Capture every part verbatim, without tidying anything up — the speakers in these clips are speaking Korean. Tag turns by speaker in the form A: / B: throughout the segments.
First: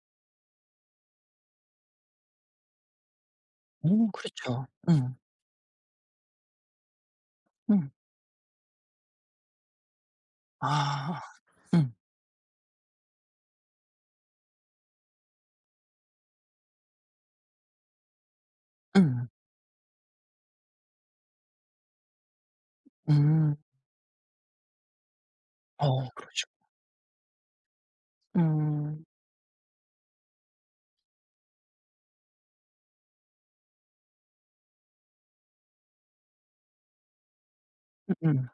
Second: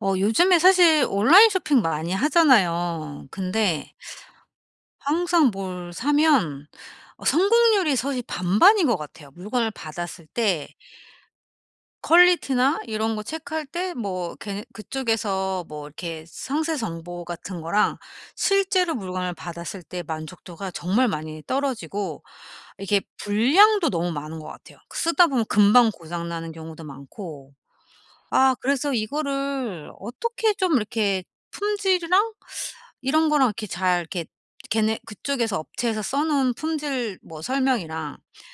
A: 어 요즘에 사실 온라인 쇼핑 많이 하잖아요. 근데
B: 어, 그렇죠. 응.
A: 항상 뭘 사면 어
B: 응.
A: 성공률이 사실 반반인 것 같아요. 물건을 받았을 때
B: 아. 응.
A: 퀄리티나 이런 거 체크할 때 뭐 그쪽에서 뭐 이렇게 상세 정보 같은 거랑 실제로
B: 응.
A: 물건을 받았을 때 만족도가 정말 많이 떨어지고 이게
B: 음.
A: 불량도 너무 많은 것 같아요. 그 쓰다 보면
B: 어,
A: 금방
B: 그렇
A: 고장
B: 죠
A: 나는 경우도 많고. 아 그래서
B: 음.
A: 이거를 어떻게 좀 이렇게 품질이랑 이런 거랑 이렇게 잘 이렇게 걔네 그쪽에서 업체에서 써 놓은 품질 뭐 설명이랑
B: 음음.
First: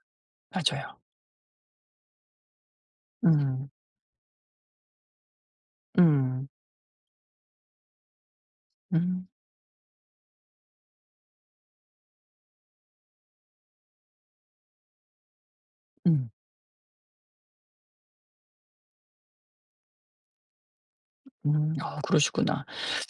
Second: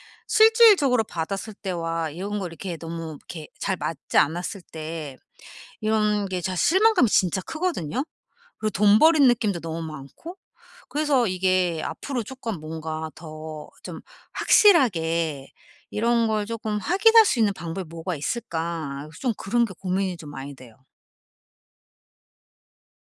B: 맞아요.
A: 실질적으로 받았을 때와 이런 거 이렇게 너무 이렇게
B: 음.
A: 잘 맞지 않았을 때 이런 게
B: 음.
A: 자 실망감이 진짜 크거든요. 그리고 돈
B: 음.
A: 버린 느낌도 너무 많고 그래서 이게 앞으로 쪼끔 뭔가 더 좀 확실하게 이런
B: 음.
A: 걸 쪼끔 확인할 수 있는 방법이 뭐가 있을까? 좀 그런 게 고민이 좀 많이 돼요.
B: 음. 아, 그러시구나.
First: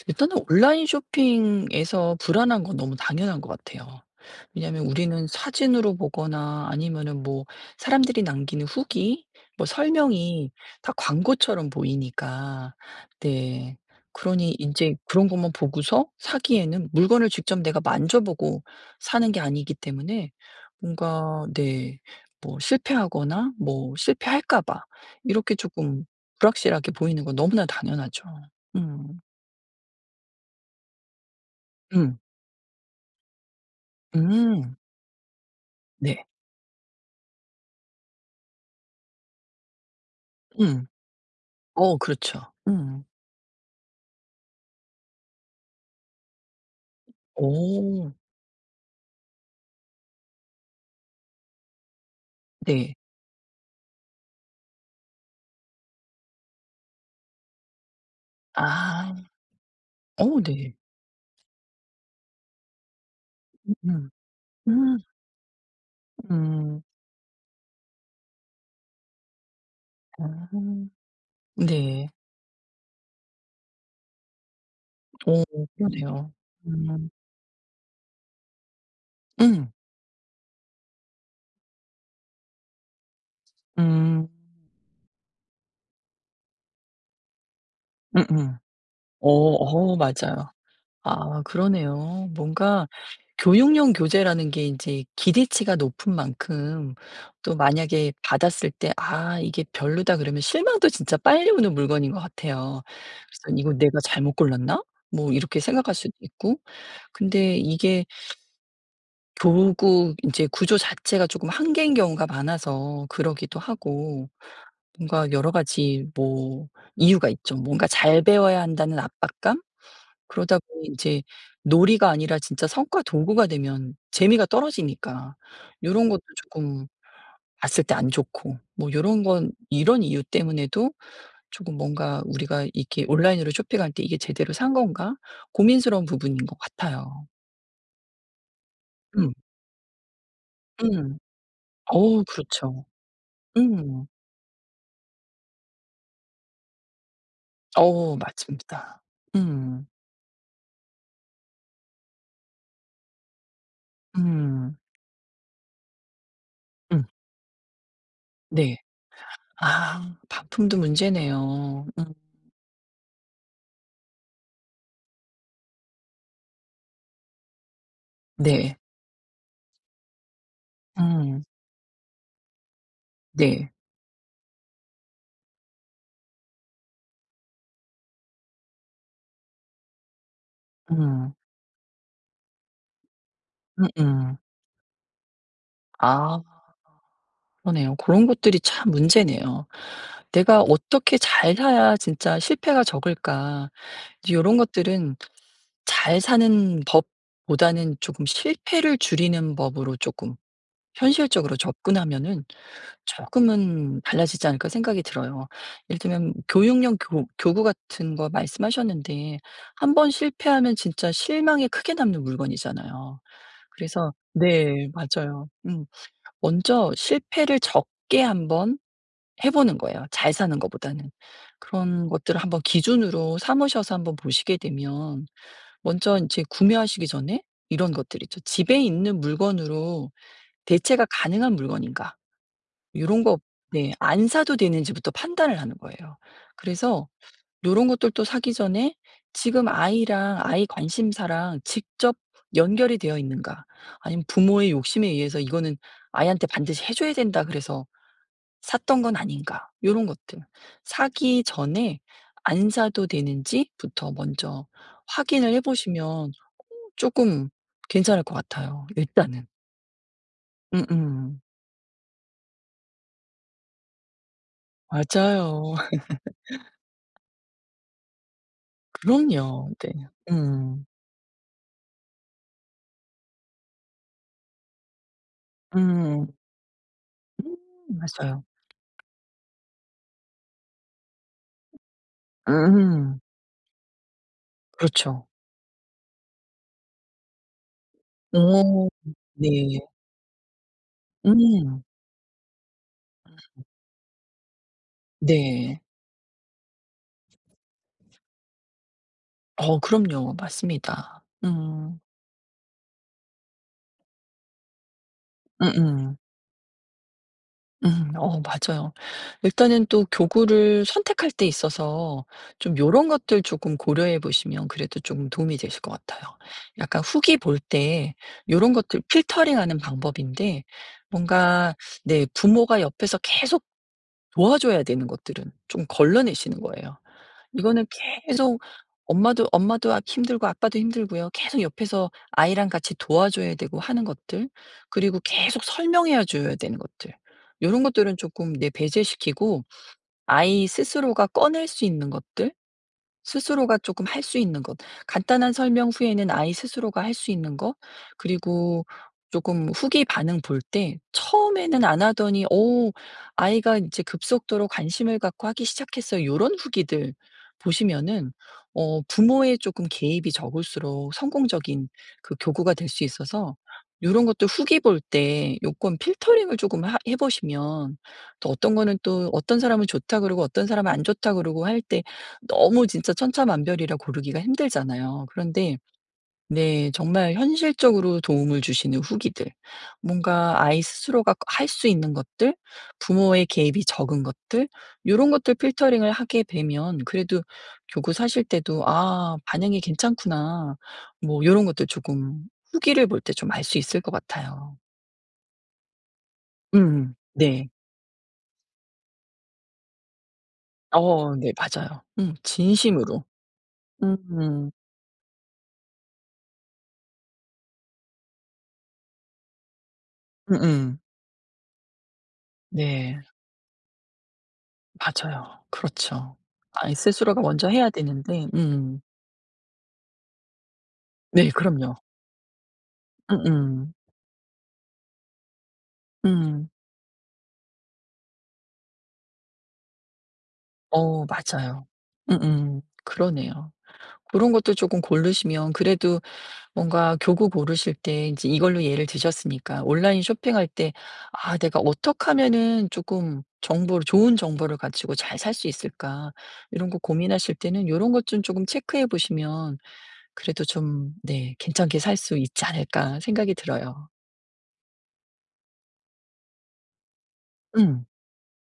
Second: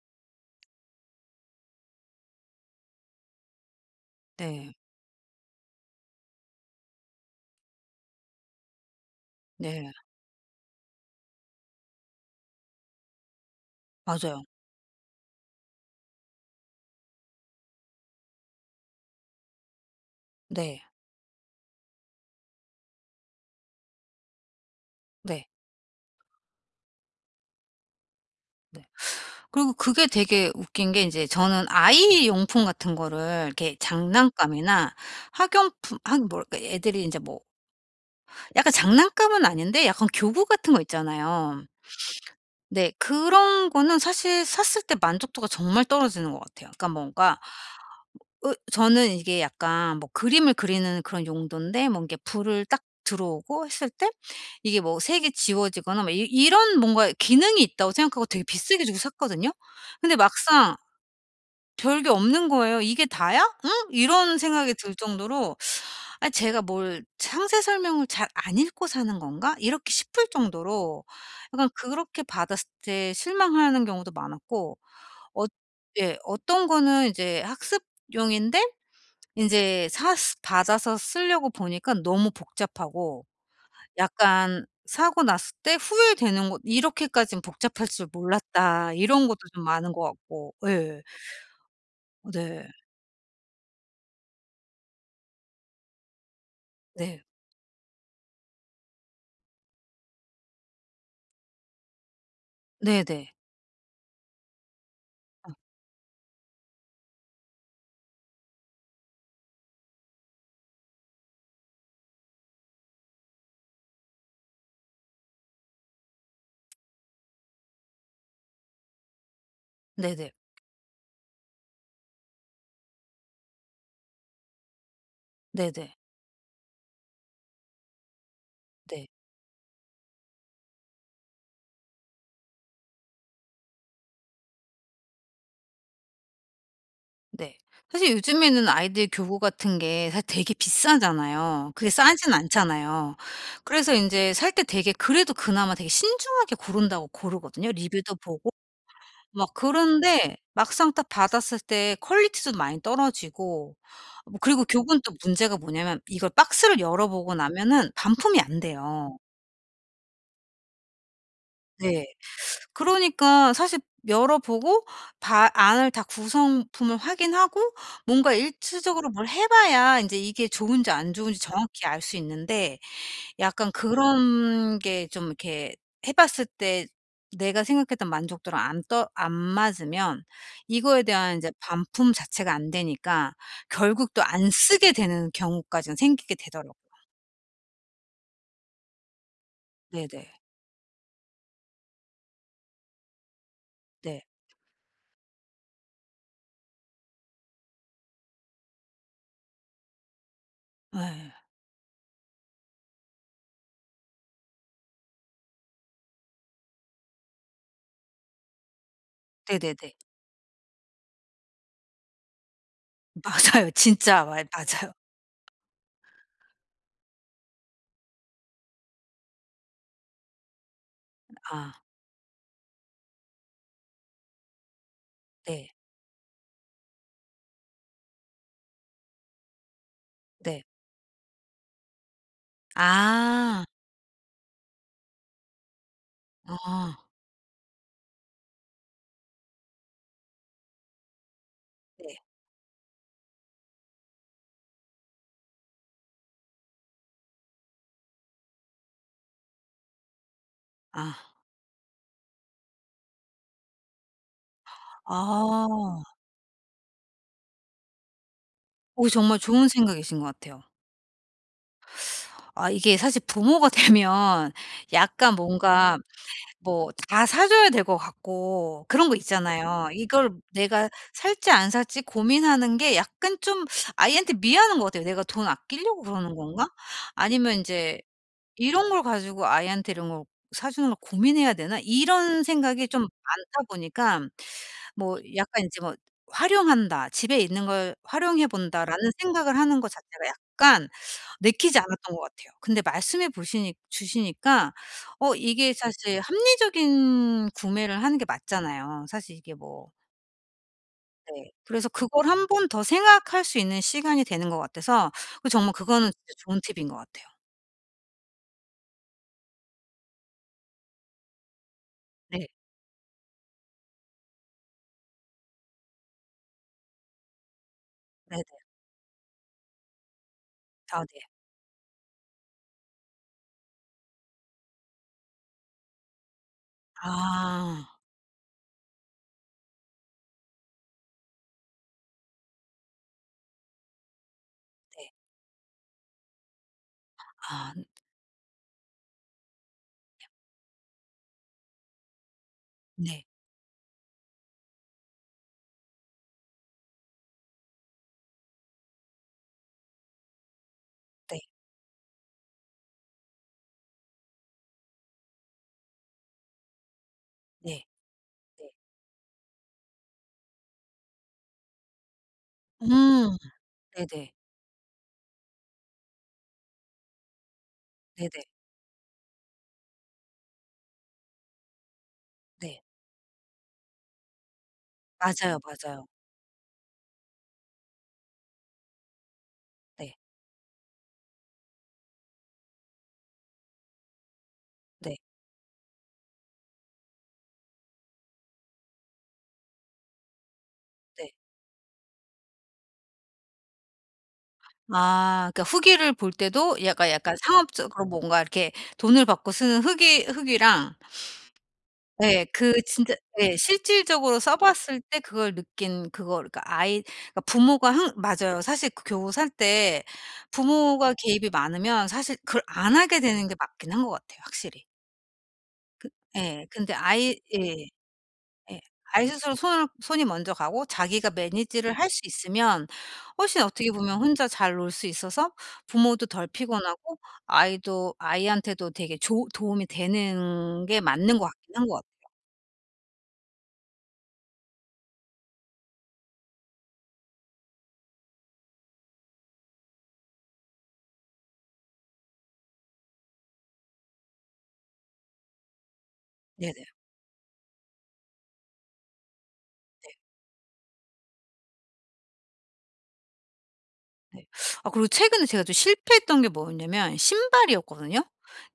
B: 일단은 온라인 쇼핑에서 불안한 건 너무 당연한 것 같아요.
A: 네.
B: 왜냐하면 우리는 사진으로 보거나 아니면은 뭐 사람들이 남기는 후기, 뭐
A: 네.
B: 설명이 다 광고처럼 보이니까. 네.
A: 맞아요.
B: 그러니 이제 그런 것만 보고서 사기에는 물건을 직접 내가 만져보고 사는 게 아니기 때문에
A: 네.
B: 뭔가, 네, 뭐 실패하거나 뭐 실패할까 봐
A: 네.
B: 이렇게 조금 불확실하게 보이는 건 너무나 당연하죠.
A: 네.
B: 음.
A: 그리고 그게 되게 웃긴 게 이제 저는
B: 음.
A: 아이 용품 같은 거를 이렇게
B: 음.
A: 장난감이나 학용품
B: 네.
A: 학 뭐랄까 애들이 이제 뭐 약간 장난감은 아닌데 약간 교구 같은 거
B: 음.
A: 있잖아요.
B: 어, 그렇죠.
A: 네.
B: 음.
A: 그런 거는 사실 샀을 때 만족도가 정말 떨어지는 것 같아요. 그러니까 뭔가
B: 오.
A: 으 저는 이게 약간 뭐 그림을 그리는 그런 용도인데 뭔게 불을 딱
B: 네.
A: 들어오고 했을 때 이게 뭐 색이 지워지거나 뭐 이 이런 뭔가 기능이 있다고 생각하고 되게 비싸게 주고
B: 아.
A: 샀거든요. 근데
B: 어, 네.
A: 막상 별게 없는 거예요. '이게 다야? 응?'
B: 음음.
A: 이런 생각이 들
B: 음.
A: 정도로 '아 제가
B: 음.
A: 뭘 상세 설명을 잘 안 읽고 사는 건가?' 이렇게 싶을
B: 아.
A: 정도로 약간
B: 네.
A: 그렇게 받았을 때 실망하는 경우도 많았고
B: 어,
A: 어
B: 음.
A: 예
B: 그러네요.
A: 어떤 거는
B: 음.
A: 이제 학습용인데
B: 음.
A: 인제 사스 받아서 쓰려고 보니까 너무 복잡하고
B: 음.
A: 약간 '사고 났을 때 후회되는 것 이렇게까진 복잡할 줄
B: 음음.
A: 몰랐다.' 이런
B: 어.
A: 것도 좀 많은
B: 어,
A: 것
B: 맞아요.
A: 같고 예.
B: 아, 그러네요.
A: 네.
B: 뭔가 교육용 교재라는 게 이제 기대치가 높은 만큼
A: 네.
B: 또 만약에 받았을 때 '아, 이게 별로다.' 그러면 실망도 진짜 빨리 오는 물건인 것 같아요.
A: 네네.
B: 그래서 '이거 내가 잘못 골랐나?' 뭐 이렇게 생각할 수도 있고. 근데 이게 교구 이제 구조 자체가 조금 한계인 경우가 많아서 그러기도 하고 뭔가 여러 가지, 뭐 이유가 있죠. 뭔가 '잘 배워야 한다.'는 압박감?
A: 네네.
B: 그러다 보니 이제 놀이가 아니라 진짜 성과 도구가 되면 재미가 떨어지니까
A: 네네.
B: 요런 것도 조금 봤을 때 안 좋고, 뭐
A: 네.
B: 요런 건 이런 이유 때문에도 조금 뭔가 우리가 이렇게 온라인으로 쇼핑할 때 '이게 제대로 산 건가?' 고민스러운 부분인 것 같아요.
A: 네. 사실 요즘에는 아이들
B: 음.
A: 교구 같은 게 사실 되게
B: 음.
A: 비싸잖아요. 그게
B: 어우,
A: 싸진
B: 그렇죠.
A: 않잖아요. 그래서
B: 음.
A: 인제 살 때 되게 그래도 그나마 되게 신중하게 고른다고 고르거든요. 리뷰도
B: 어,
A: 보고
B: 맞습니다.
A: 막
B: 음.
A: 그런데 막상 딱 받았을 때 퀄리티도 많이 떨어지고 뭐 그리고
B: 음.
A: 교구는 또 문제가 뭐냐면 이걸 박스를
B: 음.
A: 열어보고 나면은 반품이 안
B: 네.
A: 돼요.
B: 아, 반품도 문제네요.
A: 네.
B: 음.
A: 그러니까 사실 열어보고 바 안을 다 구성품을 확인하고 뭔가
B: 네.
A: 일차적으로 뭘 해 봐야 이제 이게 좋은지 안 좋은지
B: 음.
A: 정확히 알 수 있는데 약간
B: 네.
A: 그런 게 좀 이렇게 해 봤을 때 내가 생각했던 만족도랑 안 떠 안 맞으면 이거에
B: 음.
A: 대한 이제 반품 자체가 안 되니까 결국 또
B: 음음.
A: 안 쓰게 되는 경우까지는 생기게
B: 아,
A: 되더라고요.
B: 그러네요. 그런 것들이 참 문제네요.
A: 네네.
B: '내가 어떻게 잘 사야 진짜 실패가 적을까.'
A: 네.
B: 이런 것들은 잘 사는 법보다는 조금 실패를 줄이는 법으로 조금
A: 네,
B: 현실적으로 접근하면은 조금은 달라지지 않을까 생각이 들어요. 예를 들면 교육용 교 교구 같은 거 말씀하셨는데 한
A: 네네네.
B: 번 실패하면 진짜 실망이 크게 남는 물건이잖아요.
A: 맞아요.
B: 그래서
A: 진짜 말
B: 네,
A: 맞아요.
B: 맞아요. 음. 먼저 실패를 적게 한번 해 보는 거예요, 잘 사는 것보다는.
A: 아
B: 그런 것들을 한번 기준으로 삼으셔서 한번 보시게 되면
A: 네.
B: 먼저 이제 구매하시기 전에 이런 것들 있죠. '집에 있는 물건으로
A: 네.
B: 대체가 가능한 물건인가?' 이런 거,
A: 아.
B: 네, 안 사도 되는지부터 판단을 하는 거예요.
A: 아.
B: 그래서 이런 것들도 사기 전에 지금 아이랑 아이 관심사랑 직접
A: 네.
B: 연결이 되어 있는가? 아니면 부모의 욕심에 의해서 '이거는 아이한테 반드시 해 줘야 된다.' 그래서 샀던 건 아닌가 요런 것들.
A: 아.
B: 사기 전에 안 사도 되는지부터 먼저 확인을 해
A: 아.
B: 보시면 쪼끔 괜찮을 것 같아요
A: 어 정말
B: 일단은.
A: 좋은 생각이신 것 같아요.
B: 음음.
A: 아 이게 사실 부모가 되면 약간
B: 맞아요.
A: 뭔가 뭐 다 사 줘야 될 것 같고 그런 거
B: 그럼요.
A: 있잖아요.
B: 네.
A: 이걸
B: 음.
A: 내가 살지 안 살지 고민하는 게 약간 좀 아이한테 미안한 것 같아요. '내가 돈 아끼려고
B: 음.
A: 그러는 건가?'
B: 음,
A: 아니면 인제
B: 맞아요.
A: '이런 걸 가지고 아이한테 이런 걸 사주는 걸 고민해야 되나?' 이런 생각이 좀
B: 음.
A: 많다 보니까 뭐
B: 그렇죠.
A: 약간 인제 뭐 '활용한다. 집에 있는 걸 활용해
B: 어,
A: 본다.'라는
B: 네.
A: 생각을 하는 거 자체가 약간 내키지
B: 음.
A: 않았던 것 같아요. 근데 말씀해 보시니 주시니까 어 이게
B: 네.
A: 사실 합리적인 구매를 하는 게 맞잖아요. 사실 이게
B: 어,
A: 뭐
B: 그럼요. 맞습니다.
A: 네. 그래서
B: 음.
A: 그걸 한 번 더 생각할 수 있는 시간이 되는 것 같아서 그 정말 그거는
B: 음음.
A: 진짜 좋은 팁인 것 같아요.
B: 음. 어, 맞아요. 일단은 또 교구를 선택할 때 있어서
A: 네.
B: 좀 요런 것들 조금 고려해 보시면 그래도 좀 도움이 되실 것 같아요. 약간 후기 볼 때
A: 네네.
B: 요런 것들 필터링하는 방법인데
A: 아 네.
B: 뭔가 네, 부모가 옆에서 계속 도와줘야 되는 것들은 좀 걸러내시는 거예요. 이거는
A: 아.
B: 계속 엄마도 엄마도 아 힘들고 아빠도 힘들고요. 계속 옆에서 아이랑 같이 도와줘야 되고 하는 것들,
A: 네.
B: 그리고 계속 설명해 줘야 되는 것들, 이
A: 아
B: 런 것들은 조금 내 배제시키고 아이 스스로가 꺼낼 수 있는 것들,
A: 네.
B: 스스로가 조금 할 수 있는 것. 간단한 설명 후에는 아이 스스로가 할 수 있는 것, 그리고 조금 후기 반응 볼 때
A: 네.
B: 처음에는 안 하더니 오, 아이가 이제 급속도로 관심을 갖고 하기 시작했어요. 요런 후기들
A: 네.
B: 보시면은
A: 네.
B: 어 부모의 조금 개입이 적을수록 성공적인 그 교구가 될 수
A: 음.
B: 있어서 요런
A: 네네.
B: 것도 후기 볼 때 요건 필터링을 조금 하 해 보시면
A: 네네.
B: 또 어떤 거는, 또 어떤 사람은 좋다 그러고 어떤 사람은 안 좋다 그러고 할때
A: 네.
B: 너무 진짜 천차만별이라 고르기가 힘들잖아요.
A: 맞아요,
B: 그런데
A: 맞아요.
B: 네, 정말 현실적으로 도움을 주시는 후기들,
A: 네.
B: 뭔가 아이 스스로가 할 수 있는 것들, 부모의 개입이 적은 것들, 이
A: 네.
B: 런 것들 필터링을 하게 되면 그래도 교구 사실 때도 '아, 반응이 괜찮구나.'
A: 네.
B: 뭐 이런 것들 조금 후기를 볼 때 좀 알 수 있을 것 같아요.
A: 아 그러니까 후기를 볼 때도 약간
B: 음.
A: 약간
B: 네.
A: 상업적으로 뭔가 이렇게 돈을 받고 쓰는 후기 후기랑
B: 어, 네 맞아요. 음,
A: 예 그 진짜
B: 진심으로.
A: 예 실질적으로 써
B: 음.
A: 봤을 때 그걸 느낀 그거 그러니까 아이 그러니까 부모가 항 맞아요. 사실 그 교우 살 때
B: 음음.
A: 부모가 개입이 많으면 사실 그걸 안 하게
B: 네.
A: 되는 게 맞긴 한 것 같아요, 확실히.
B: 맞아요. 그렇죠.
A: 예. 근데
B: 아이
A: 아이
B: 스스로가 먼저
A: 예.
B: 해야 되는데
A: 예.
B: 음.
A: 아이 스스로 손을 손이 먼저 가고 자기가
B: 네,
A: 매니지를
B: 그럼요.
A: 할 수 있으면 훨씬 어떻게
B: 음음.
A: 보면 혼자 잘 놀 수 있어서 부모도 덜
B: 음.
A: 피곤하고 아이도 아이한테도 되게 조 도움이 되는 게
B: 어,
A: 맞는 것 같긴
B: 맞아요.
A: 한 것 같아요.
B: 음음. 그러네요. 고런 것도 조금 고르시면 그래도 뭔가 교구 고르실 때 인제 이걸로 예를 드셨으니까 온라인 쇼핑할 때 '아, 내가 어떻게 하면은 쪼끔 정보를 좋은 정보를 가지고 잘 살 수 있을까?'
A: 네네.
B: 요런 거 고민하실 때는 요런 것 좀 조금 체크해 보시면 그래도 좀 네 '괜찮게 살 수 있지 않을까.' 생각이 들어요.
A: 네. 아 그리고 최근에 제가 좀 실패했던 게 뭐였냐면
B: 음.
A: 신발이었거든요.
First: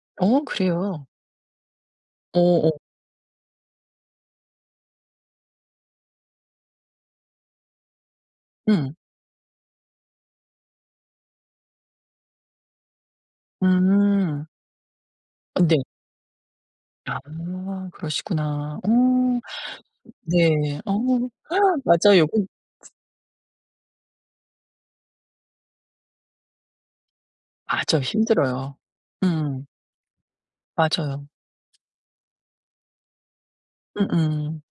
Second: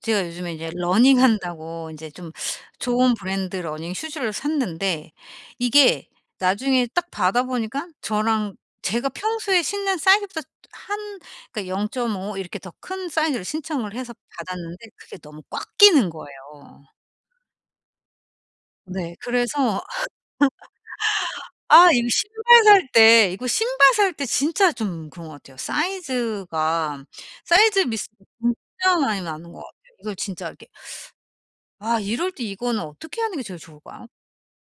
A: 제가
B: 어,
A: 요즘에 이제
B: 그래요?
A: 러닝한다고 인제 좀
B: 어어.
A: 좋은 브랜드 러닝 슈즈를 샀는데 이게 나중에 딱 받아 보니까 저랑
B: 음.
A: 제가 평소에 신는 사이즈보다 한 그러니까 영 점 오 이렇게 더 큰 사이즈를 신청을 해서
B: 음.
A: 받았는데 그게 너무
B: 아,
A: 꽉
B: 네.
A: 끼는 거예요.
B: 아, 그러시구나.
A: 네.
B: 어,
A: 그래서
B: 네. 어
A: 아 이거
B: 맞아요.
A: 신발 살 때 이거 신발 살 때 진짜 좀 그런 것 같아요. 사이즈가 사이즈
B: 맞아,
A: 미스가
B: 힘들어요.
A: 진짜 많이 나는 것
B: 음.
A: 같아요. 이걸 진짜 이렇게
B: 맞아요.
A: 아 이럴 때 이거는 어떻게 하는 게 제일 좋을까요?
B: 음음.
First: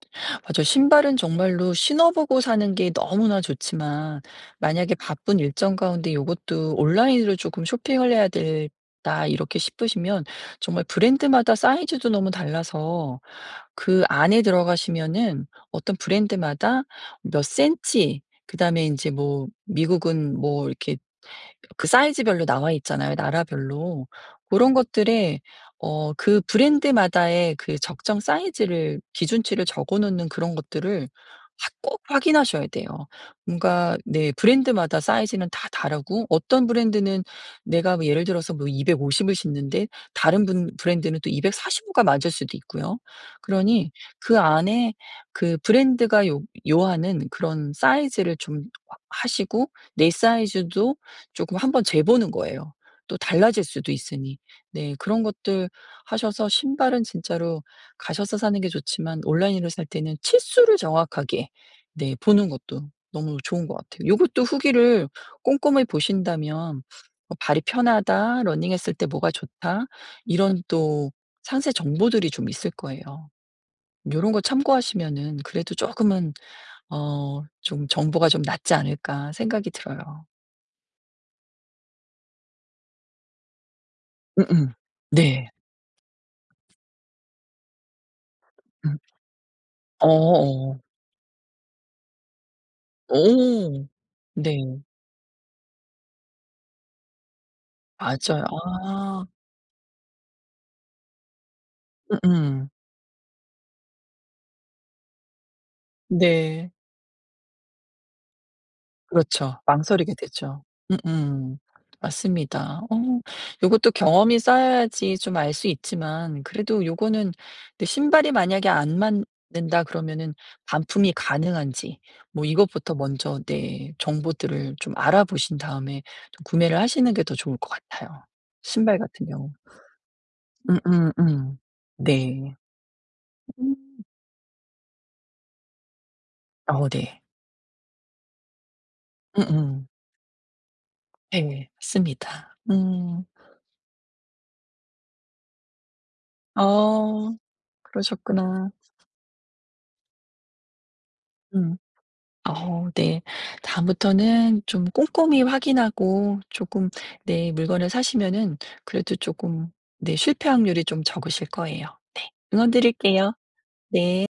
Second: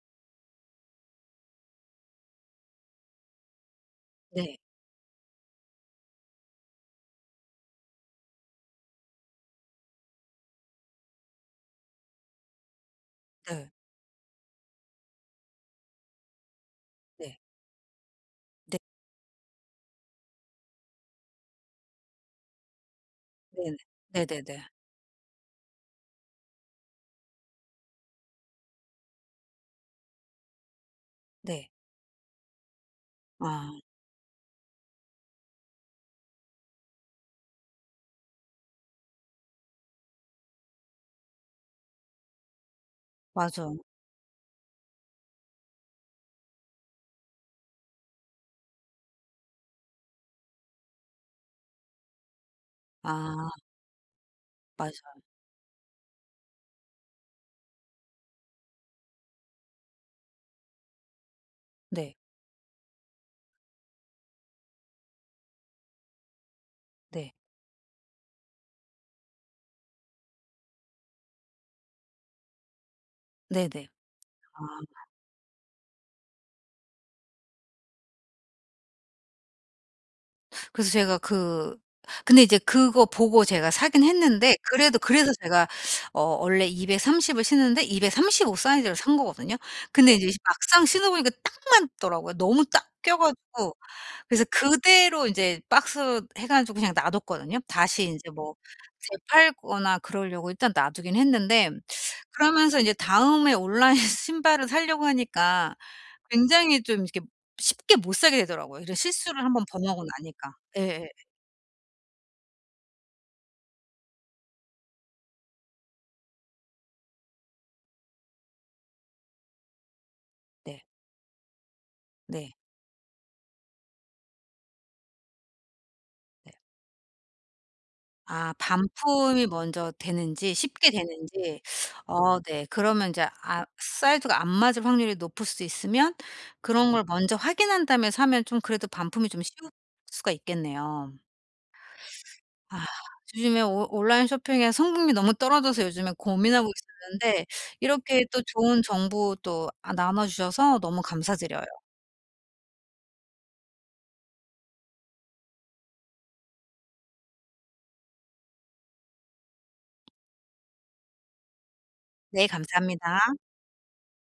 B: 맞아요. 신발은 정말로 신어 보고 사는 게 너무나 좋지만
A: 네.
B: 만약에 바쁜 일정 가운데 요것도 '온라인으로 조금 쇼핑을 해야 되겠다.' 이렇게 싶으시면 정말 브랜드마다 사이즈도 너무 달라서
A: 네.
B: 그 안에 들어가시면은 어떤 브랜드마다
A: 네.
B: 몇 센치, 그다음에 인제 뭐 미국은 뭐 이렇게 그 사이즈별로 나와 있잖아요,
A: 네네.
B: 나라별로. 그
A: 네네네.
B: 런 것들에 어 그 브랜드마다의 그 적정 사이즈를 기준치를 적어 놓는 그런 것들을
A: 네.
B: 확 꼭 확인하셔야 돼요.
A: 아
B: 뭔가 네, 브랜드마다 사이즈는 다 다르고 어떤 브랜드는 내가 뭐 예를 들어서 뭐 이백오십을 신는데 다른 분 브랜드는 또 이백사십오가 맞을 수도 있고요.
A: 맞아요.
B: 그러니 그 안에 그 브랜드가 요 요하는 그런 사이즈를 좀 하시고 내 사이즈도 조금 한번 재보는 거예요. 또
A: 아
B: 달라질 수도 있으니. 네,
A: 맞아요.
B: 그런 것들 하셔서 신발은 진짜로 가셔서 사는 게 좋지만 온라인으로 살 때는 치수를 정확하게 네
A: 네.
B: 보는 것도 너무 좋은 것 같아요. 요것도 후기를 꼼꼼히 보신다면
A: 네.
B: 어 '발이 편하다. 러닝했을 때 뭐가 좋다.' 이런 또 상세 정보들이 좀 있을 거예요.
A: 네네.
B: 요런 거
A: 아.
B: 참고하시면은 그래도 조금은 어 좀 '정보가 좀 낫지 않을까.' 생각이 들어요.
A: 그래서 제가 그 근데 이제 그거 보고 제가 사긴 했는데
B: 음음.
A: 그래도 그래서
B: 네.
A: 제가 어 원래 이백삼십을 신는데 이백삼십오 사이즈를
B: 음.
A: 산 거거든요.
B: 어,
A: 근데 이제
B: 어.
A: 막상 신어보니까 딱 맞더라고요. 너무 딱 껴 가지고
B: 오.
A: 그래서
B: 네.
A: 그대로 인제 박스 해 가지고 그냥 놔뒀거든요. 다시 인제
B: 맞아요.
A: 뭐
B: 아.
A: 재팔거나 그러려고 일단 놔두긴 했는데
B: 음음.
A: 그러면서 이제 다음에 온라인 신발을 사려고 하니까
B: 네.
A: 굉장히 좀 이렇게 쉽게 못 사게 되더라고요. 이런 실수를 한
B: 그렇죠.
A: 번 범하고
B: 망설이게
A: 나니까.
B: 되죠.
A: 예예.
B: 음음. 맞습니다. 어 요것도 경험이 쌓여야지 좀 알 수 있지만 그래도 요거는 근데 신발이 만약에 안 맞는다 그러면은
A: 네.
B: 반품이 가능한지 뭐
A: 네.
B: 이것부터 먼저 네 정보들을 좀 알아보신 다음에 좀
A: 네.
B: 구매를 하시는 게 더 좋을 것 같아요.
A: 아
B: 신발 같은
A: 반품이
B: 경우.
A: 먼저 되는지 쉽게
B: 음음음.
A: 되는지. 어
B: 네.
A: 네. 그러면 인제 아
B: 음.
A: 사이즈가 안 맞을 확률이 높을 수 있으면
B: 어,
A: 그런 걸
B: 네.
A: 먼저 확인한 다음에 사면 좀 그래도 반품이 좀 쉬울
B: 음음.
A: 수가 있겠네요.
B: 네. 맞습니다.
A: 아
B: 음.
A: 요즘에 오 온라인 쇼핑의 성공률이 너무 떨어져서 요즘에 고민하고
B: 어,
A: 있었는데 이렇게 또
B: 그러셨구나.
A: 좋은 정보 또 아 나눠 주셔서 너무 감사드려요.
B: 음. 어, 네. 다음부터는 좀 꼼꼼히 확인하고 조금 네 물건을 사시면은 그래도 조금 네 실패 확률이 좀 적으실 거예요. 네.
A: 네
B: 응원
A: 감사합니다.
B: 드릴게요.